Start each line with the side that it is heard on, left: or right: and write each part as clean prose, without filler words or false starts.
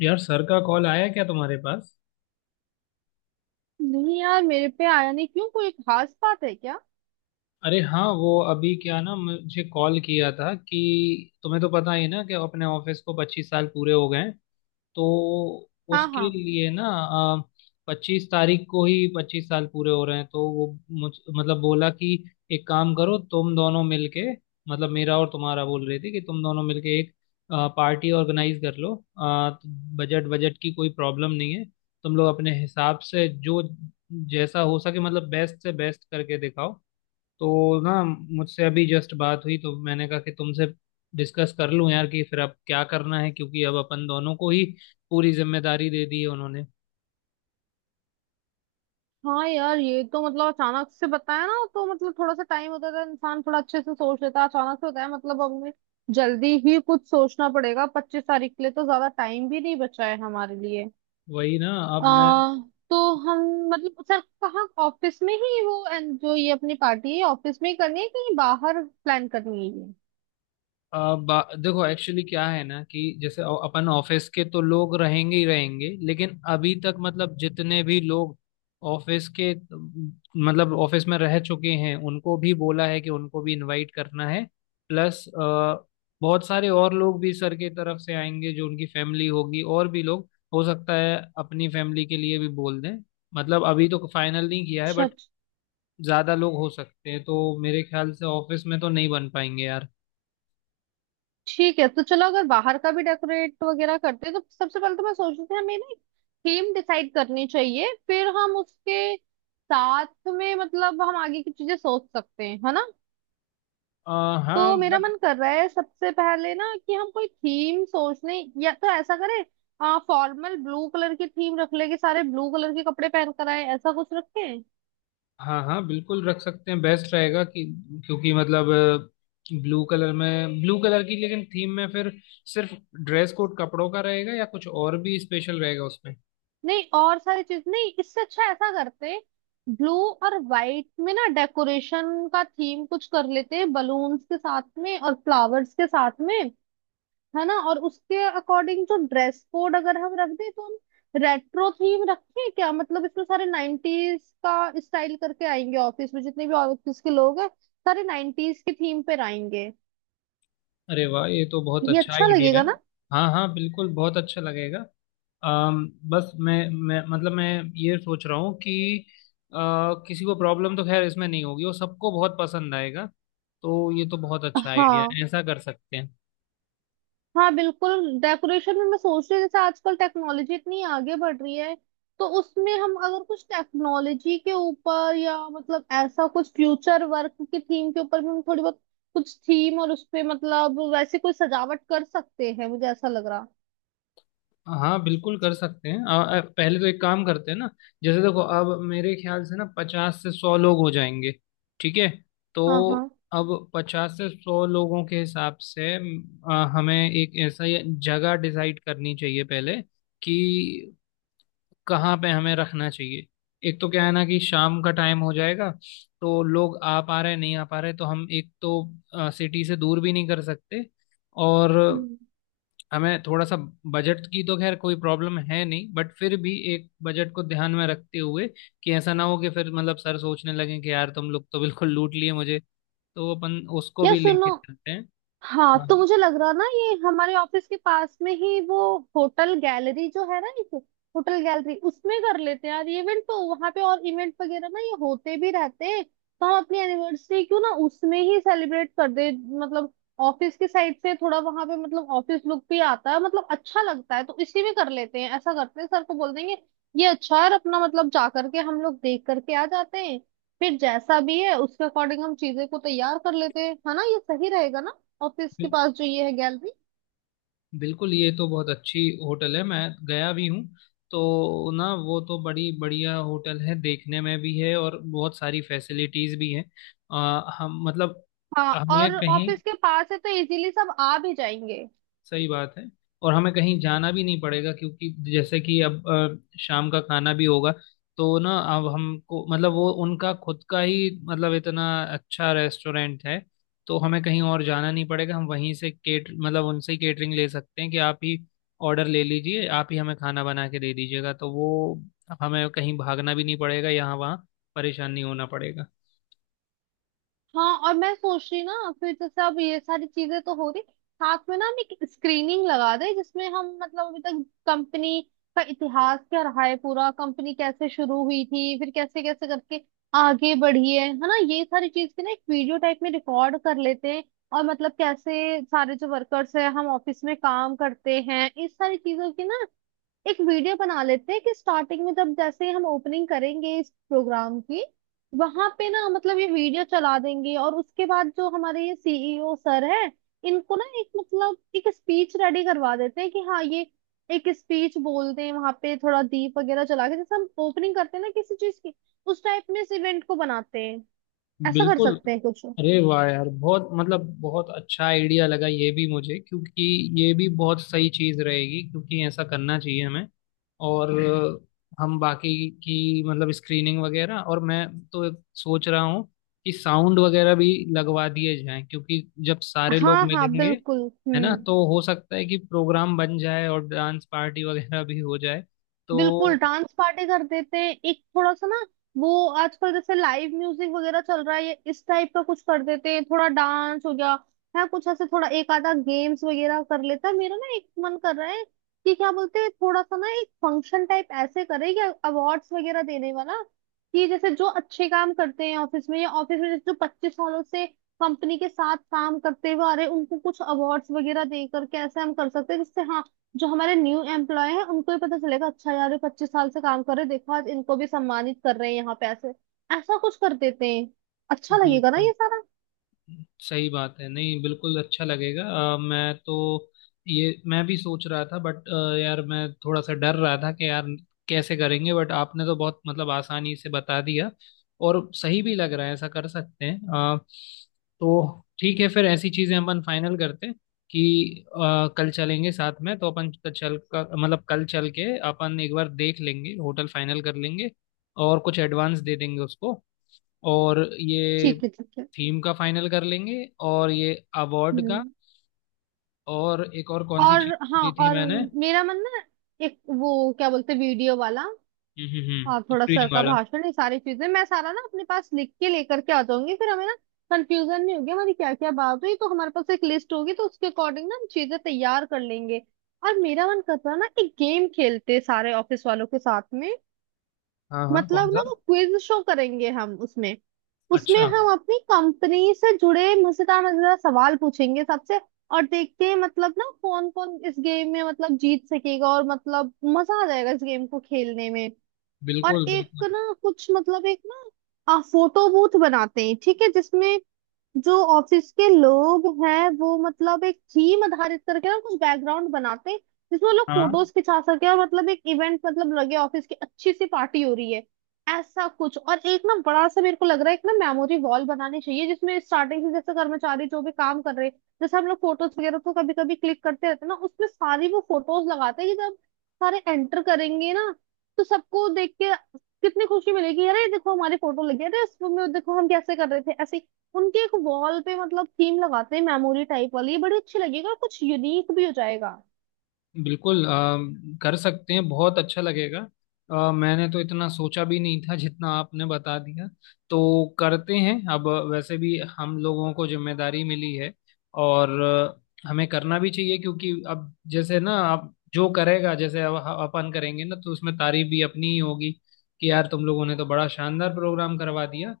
left: यार, सर का कॉल आया क्या तुम्हारे पास?
right: नहीं यार, मेरे पे आया नहीं। क्यों, कोई खास बात है क्या?
left: अरे हाँ, वो अभी क्या ना, मुझे कॉल किया था कि तुम्हें तो पता ही है ना कि अपने ऑफिस को 25 साल पूरे हो गए हैं। तो
right: हाँ
left: उसके
right: हाँ।
left: लिए ना, 25 तारीख को ही 25 साल पूरे हो रहे हैं। तो वो मुझ मतलब बोला कि एक काम करो, तुम दोनों मिलके, मतलब मेरा और तुम्हारा, बोल रही थी कि तुम दोनों मिलके एक पार्टी ऑर्गेनाइज कर लो। बजट बजट की कोई प्रॉब्लम नहीं है। तुम लोग अपने हिसाब से जो जैसा हो सके, मतलब बेस्ट से बेस्ट करके दिखाओ। तो ना, मुझसे अभी जस्ट बात हुई तो मैंने कहा कि तुमसे डिस्कस कर लूं यार कि फिर अब क्या करना है, क्योंकि अब अपन दोनों को ही पूरी जिम्मेदारी दे दी है उन्होंने।
right: हाँ यार, ये तो मतलब अचानक से बताया ना, तो मतलब थोड़ा सा टाइम होता था, इंसान थोड़ा अच्छे से सोच लेता। अचानक से होता है, मतलब अब हमें जल्दी ही कुछ सोचना पड़ेगा। 25 तारीख के लिए तो ज्यादा टाइम भी नहीं बचा है हमारे लिए।
left: वही ना। अब
right: आ,
left: मैं
right: तो हम मतलब सर कहाँ, ऑफिस में ही वो and जो ये अपनी पार्टी है, ऑफिस में ही करनी है, कहीं बाहर प्लान करनी है ये?
left: देखो, एक्चुअली क्या है ना कि जैसे अपन ऑफिस के तो लोग रहेंगे ही रहेंगे, लेकिन अभी तक मतलब जितने भी लोग ऑफिस के, मतलब ऑफिस में रह चुके हैं, उनको भी बोला है कि उनको भी इनवाइट करना है। प्लस, बहुत सारे और लोग भी सर की तरफ से आएंगे, जो उनकी फैमिली होगी और भी लोग। हो सकता है अपनी फैमिली के लिए भी बोल दें। मतलब अभी तो फाइनल नहीं किया है
right: अच्छा,
left: बट ज्यादा लोग हो सकते हैं, तो मेरे ख्याल से ऑफिस में तो नहीं बन पाएंगे यार।
right: ठीक है। तो चलो, अगर बाहर का भी डेकोरेट वगैरह करते हैं तो सबसे पहले तो मैं सोच रही थी, हमें ना थीम डिसाइड करनी चाहिए, फिर हम उसके साथ में मतलब हम आगे की चीजें सोच सकते हैं, है ना।
left: अ,
right: तो
left: हाँ
right: मेरा मन कर रहा है सबसे पहले ना, कि हम कोई थीम सोच लें। या तो ऐसा करें, आ फॉर्मल ब्लू कलर की थीम रख ले कि सारे ब्लू कलर के कपड़े पहन कर आए, ऐसा कुछ रखें।
left: हाँ हाँ, बिल्कुल रख सकते हैं। बेस्ट रहेगा कि, क्योंकि मतलब ब्लू कलर में, ब्लू कलर की लेकिन थीम में फिर सिर्फ ड्रेस कोड कपड़ों का रहेगा या कुछ और भी स्पेशल रहेगा उसमें?
right: नहीं, और सारी चीज नहीं, इससे अच्छा ऐसा करते, ब्लू और व्हाइट में ना डेकोरेशन का थीम कुछ कर लेते बलून्स के साथ में और फ्लावर्स के साथ में, है ना। और उसके अकॉर्डिंग जो ड्रेस कोड अगर हम रख दें, तो हम रेट्रो थीम रखें क्या? मतलब इसमें सारे नाइनटीज का स्टाइल करके आएंगे ऑफिस में, जितने भी ऑफिस के लोग हैं सारे नाइनटीज की थीम पर आएंगे।
left: अरे वाह, ये तो बहुत
right: ये
left: अच्छा
right: अच्छा
left: आइडिया
right: लगेगा
left: है।
right: ना?
left: हाँ हाँ, बिल्कुल बहुत अच्छा लगेगा। बस मैं ये सोच रहा हूँ कि अ, किसी को प्रॉब्लम तो खैर इसमें नहीं होगी, वो सबको बहुत पसंद आएगा। तो ये तो बहुत अच्छा आइडिया
right: हाँ
left: है, ऐसा कर सकते हैं।
right: हाँ बिल्कुल। डेकोरेशन में मैं सोच रही हूँ, जैसे आजकल टेक्नोलॉजी इतनी आगे बढ़ रही है तो उसमें हम अगर कुछ टेक्नोलॉजी के ऊपर, या मतलब ऐसा कुछ फ्यूचर वर्क की थीम के ऊपर भी, हम थोड़ी बहुत कुछ थीम और उस पे मतलब वैसे कोई सजावट कर सकते हैं, मुझे ऐसा लग रहा।
left: हाँ बिल्कुल कर सकते हैं। आ, आ, पहले तो एक काम करते हैं ना। जैसे देखो, अब मेरे ख्याल से ना 50 से 100 लोग हो जाएंगे। ठीक है? तो
right: हाँ हाँ।
left: अब 50 से 100 लोगों के हिसाब से हमें एक ऐसा ही जगह डिसाइड करनी चाहिए पहले कि कहाँ पे हमें रखना चाहिए। एक तो क्या है ना कि शाम का टाइम हो जाएगा तो लोग आ पा रहे नहीं आ पा रहे, तो हम एक तो सिटी से दूर भी नहीं कर सकते। और
right: हम्म।
left: हमें थोड़ा सा, बजट की तो खैर कोई प्रॉब्लम है नहीं बट फिर भी एक बजट को ध्यान में रखते हुए कि ऐसा ना हो कि फिर मतलब सर सोचने लगे कि यार तुम लोग तो बिल्कुल लूट लिए मुझे। तो अपन उसको
right: या
left: भी
right: सुनो,
left: लेके चलते हैं।
right: हाँ
left: हाँ,
right: तो मुझे लग रहा ना, ये हमारे ऑफिस के पास में ही वो होटल गैलरी जो है ना, एक होटल गैलरी, उसमें कर लेते हैं यार इवेंट, तो वहां पे और इवेंट वगैरह ना ये होते भी रहते हैं, तो हम अपनी एनिवर्सरी क्यों ना उसमें ही सेलिब्रेट कर दे। मतलब ऑफिस की साइड से थोड़ा वहां पे मतलब ऑफिस लुक भी आता है, मतलब अच्छा लगता है, तो इसी में कर लेते हैं। ऐसा करते हैं, सर को बोल देंगे। ये अच्छा है। और अपना मतलब जा करके हम लोग देख करके आ जाते हैं, फिर जैसा भी है उसके अकॉर्डिंग हम चीजें को तैयार कर लेते हैं, है ना। ये सही रहेगा ना, ऑफिस के
left: बिल-
right: पास जो ये है गैलरी?
left: बिल्कुल ये तो बहुत अच्छी होटल है, मैं गया भी हूँ। तो ना, वो तो बड़ी बढ़िया होटल है, देखने में भी है और बहुत सारी फैसिलिटीज भी हैं। हम मतलब
right: हाँ,
left: हमें
right: और
left: कहीं,
right: ऑफिस के पास है तो इजीली सब आ भी जाएंगे।
left: सही बात है। और हमें कहीं जाना भी नहीं पड़ेगा, क्योंकि जैसे कि अब शाम का खाना भी होगा। तो ना अब हमको मतलब वो उनका खुद का ही, मतलब इतना अच्छा रेस्टोरेंट है, तो हमें कहीं और जाना नहीं पड़ेगा। हम वहीं से केट मतलब उनसे ही केटरिंग ले सकते हैं कि आप ही ऑर्डर ले लीजिए, आप ही हमें खाना बना के दे दीजिएगा। तो वो हमें कहीं भागना भी नहीं पड़ेगा यहाँ वहाँ, परेशान नहीं होना पड़ेगा।
right: हाँ, और मैं सोच रही ना, फिर जैसे अब ये सारी चीजें तो हो रही साथ में ना, हम एक स्क्रीनिंग लगा दें जिसमें हम मतलब अभी तक कंपनी का इतिहास क्या रहा है पूरा, कंपनी कैसे शुरू हुई थी, फिर कैसे कैसे करके आगे बढ़ी है ना, ये सारी चीज की ना एक वीडियो टाइप में रिकॉर्ड कर लेते हैं। और मतलब कैसे सारे जो वर्कर्स हैं हम ऑफिस में काम करते हैं, इस सारी चीजों की ना एक वीडियो बना लेते हैं, कि स्टार्टिंग में जब जैसे हम ओपनिंग करेंगे इस प्रोग्राम की, वहां पे ना मतलब ये वीडियो चला देंगे। और उसके बाद जो हमारे ये सीईओ सर है, इनको ना एक मतलब एक स्पीच रेडी करवा देते हैं, कि हाँ ये एक स्पीच बोल दें वहां पे, थोड़ा दीप वगैरह जला के जैसे हम ओपनिंग करते हैं ना किसी चीज की, उस टाइप में इस इवेंट को बनाते हैं। ऐसा कर
left: बिल्कुल।
right: सकते हैं कुछ।
left: अरे वाह यार, बहुत मतलब बहुत अच्छा आइडिया लगा ये भी मुझे, क्योंकि ये भी बहुत सही चीज रहेगी, क्योंकि ऐसा करना चाहिए हमें। और हम बाकी की मतलब स्क्रीनिंग वगैरह, और मैं तो सोच रहा हूँ कि साउंड वगैरह भी लगवा दिए जाएं, क्योंकि जब सारे लोग
right: हाँ हाँ
left: मिलेंगे,
right: बिल्कुल।
left: है ना,
right: हम्म।
left: तो हो सकता है कि प्रोग्राम बन जाए और डांस पार्टी वगैरह भी हो जाए।
right: बिल्कुल
left: तो
right: डांस पार्टी कर देते हैं, एक थोड़ा सा ना वो आजकल जैसे लाइव म्यूजिक वगैरह चल रहा है, ये इस टाइप का कुछ कर देते हैं, थोड़ा डांस हो गया है, कुछ ऐसे थोड़ा एक आधा गेम्स वगैरह कर लेता है। मेरा ना एक मन कर रहा है कि क्या बोलते हैं, थोड़ा सा ना एक फंक्शन टाइप ऐसे करें कि अवार्ड्स वगैरह देने वाला, कि जैसे जो अच्छे काम करते हैं ऑफिस में, या ऑफिस में जैसे जो 25 सालों से कंपनी के साथ काम करते हुए आ रहे हैं, उनको कुछ अवार्ड्स वगैरह देकर कैसे हम कर सकते हैं, जिससे हाँ जो हमारे न्यू एम्प्लॉय हैं उनको ही पता चलेगा, अच्छा यार ये 25 साल से काम कर रहे, देखो आज इनको भी सम्मानित कर रहे हैं यहाँ पे, ऐसे ऐसा कुछ कर देते हैं। अच्छा लगेगा ना
left: बिल्कुल।
right: ये सारा?
left: सही बात है, नहीं बिल्कुल अच्छा लगेगा। मैं तो ये मैं भी सोच रहा था, बट यार मैं थोड़ा सा डर रहा था कि यार कैसे करेंगे, बट आपने तो बहुत मतलब आसानी से बता दिया, और सही भी लग रहा है, ऐसा कर सकते हैं। अ, तो ठीक है, फिर ऐसी चीजें अपन फाइनल करते हैं कि कल चलेंगे साथ में। तो अपन चल कर मतलब कल चल के अपन एक बार देख लेंगे, होटल फाइनल कर लेंगे और कुछ एडवांस दे देंगे उसको। और ये
right: ठीक है ठीक है।
left: थीम का फाइनल कर लेंगे, और ये अवार्ड का,
right: हम्म।
left: और एक और कौन सी
right: और
left: चीज
right: हाँ,
left: दी थी
right: और
left: मैंने?
right: मेरा मन ना, एक वो क्या बोलते, वीडियो वाला, और
left: हम्म,
right: थोड़ा सर
left: स्क्रीनिंग
right: का
left: वाला।
right: भाषण, ये सारी चीजें मैं सारा ना अपने पास लिख के लेकर के आ जाऊंगी, फिर हमें ना कंफ्यूजन नहीं होगी हमारी क्या क्या बात हुई। तो हमारे पास एक लिस्ट होगी, तो उसके अकॉर्डिंग ना हम चीजें तैयार कर लेंगे। और मेरा मन कर रहा है ना, एक गेम खेलते सारे ऑफिस वालों के साथ में।
left: हाँ हाँ, कौन
right: मतलब ना
left: सा?
right: वो क्विज शो करेंगे हम उसमें। उसमें
left: अच्छा।
right: हम अपनी कंपनी से जुड़े मजेदार मजेदार सवाल पूछेंगे सबसे। और देखते हैं मतलब ना कौन कौन इस गेम में मतलब जीत सकेगा, और मतलब मजा आ जाएगा इस गेम को खेलने में। और
left: बिल्कुल बिल्कुल।
right: एक ना कुछ मतलब, एक ना फोटो बूथ बनाते हैं, ठीक है, जिसमें जो ऑफिस के लोग हैं वो मतलब एक थीम आधारित करके ना कुछ बैकग्राउंड बनाते हैं, जिसमें वो लोग
left: हाँ
right: फोटोज खिंचा सके, और मतलब एक इवेंट मतलब लगे ऑफिस की अच्छी सी पार्टी हो रही है, ऐसा कुछ। और एक ना, बड़ा सा मेरे को लग रहा है एक ना मेमोरी वॉल बनानी चाहिए, जिसमें स्टार्टिंग से जैसे कर्मचारी जो भी काम कर रहे हैं, जैसे हम लोग फोटोज वगैरह तो कभी कभी क्लिक करते रहते हैं ना, उसमें सारी वो फोटोज लगाते हैं, कि जब सारे एंटर करेंगे ना तो सबको देख के कितनी खुशी मिलेगी, अरे देखो हमारी फोटो लगी है, अरे इस में देखो हम कैसे कर रहे थे ऐसे ही। उनके एक वॉल पे मतलब थीम लगाते हैं मेमोरी टाइप वाली, ये बड़ी अच्छी लगेगी और कुछ यूनिक भी हो जाएगा।
left: बिल्कुल। कर सकते हैं, बहुत अच्छा लगेगा। मैंने तो इतना सोचा भी नहीं था जितना आपने बता दिया। तो करते हैं, अब वैसे भी हम लोगों को जिम्मेदारी मिली है, और हमें करना भी चाहिए, क्योंकि अब जैसे ना अब जो करेगा, जैसे अब अपन करेंगे ना तो उसमें तारीफ भी अपनी ही होगी कि यार तुम लोगों ने तो बड़ा शानदार प्रोग्राम करवा दिया।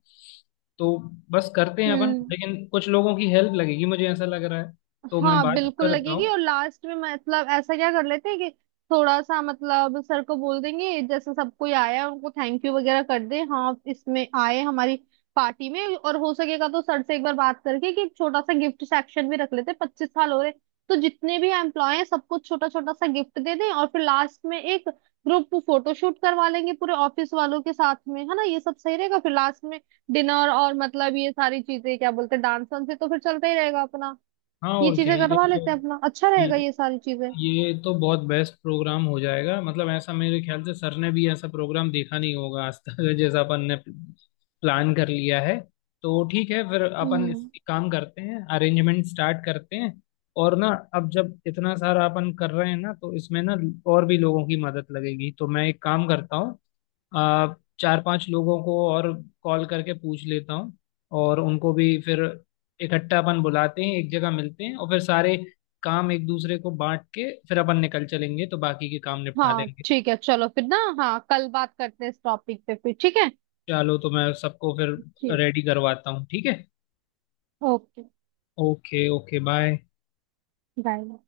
left: तो बस करते हैं अपन,
right: हम्म,
left: लेकिन कुछ लोगों की हेल्प लगेगी मुझे ऐसा लग रहा है। तो मैं
right: हाँ
left: बात
right: बिल्कुल
left: करता
right: लगेगी।
left: हूँ।
right: और लास्ट में मतलब ऐसा क्या कर लेते हैं, कि थोड़ा सा मतलब सर को बोल देंगे जैसे सब कोई आया है, उनको थैंक यू वगैरह कर दे, हाँ इसमें आए हमारी पार्टी में, और हो सकेगा तो सर से एक बार बात करके कि एक छोटा सा गिफ्ट सेक्शन भी रख लेते हैं, 25 साल हो रहे तो जितने भी एम्प्लॉय हैं सबको छोटा छोटा सा गिफ्ट दे दें। और फिर लास्ट में एक ग्रुप फोटोशूट करवा लेंगे पूरे ऑफिस वालों के साथ में, है ना। ये सब सही रहेगा। फिर लास्ट में डिनर और मतलब ये सारी चीजें क्या बोलते हैं, डांस वांस से तो फिर चलता ही रहेगा अपना।
left: हाँ
right: ये
left: और क्या,
right: चीजें
left: ये
right: करवा
left: तो
right: लेते हैं अपना, अच्छा रहेगा
left: ये
right: ये सारी चीजें।
left: ये तो बहुत बेस्ट प्रोग्राम हो जाएगा, मतलब ऐसा मेरे ख्याल से सर ने भी ऐसा प्रोग्राम देखा नहीं होगा आज तक, जैसा अपन ने प्लान कर लिया है। तो ठीक है फिर, अपन इस
right: हम्म।
left: एक काम करते हैं, अरेंजमेंट स्टार्ट करते हैं और ना, अब जब इतना सारा अपन कर रहे हैं ना तो इसमें ना, और भी लोगों की मदद लगेगी। तो मैं एक काम करता हूँ, आ, चार पांच लोगों को और कॉल करके पूछ लेता हूँ। और उनको भी फिर इकट्ठा अपन बुलाते हैं, एक जगह मिलते हैं, और फिर सारे काम एक दूसरे को बांट के फिर अपन निकल चलेंगे, तो बाकी के काम निपटा
right: हाँ
left: लेंगे।
right: ठीक है। चलो फिर ना, हाँ कल बात करते हैं इस टॉपिक पे फिर, ठीक है।
left: चलो, तो मैं सबको फिर
right: ठीक।
left: रेडी करवाता हूँ, ठीक है?
right: Okay,
left: okay okay bye.
right: Bye.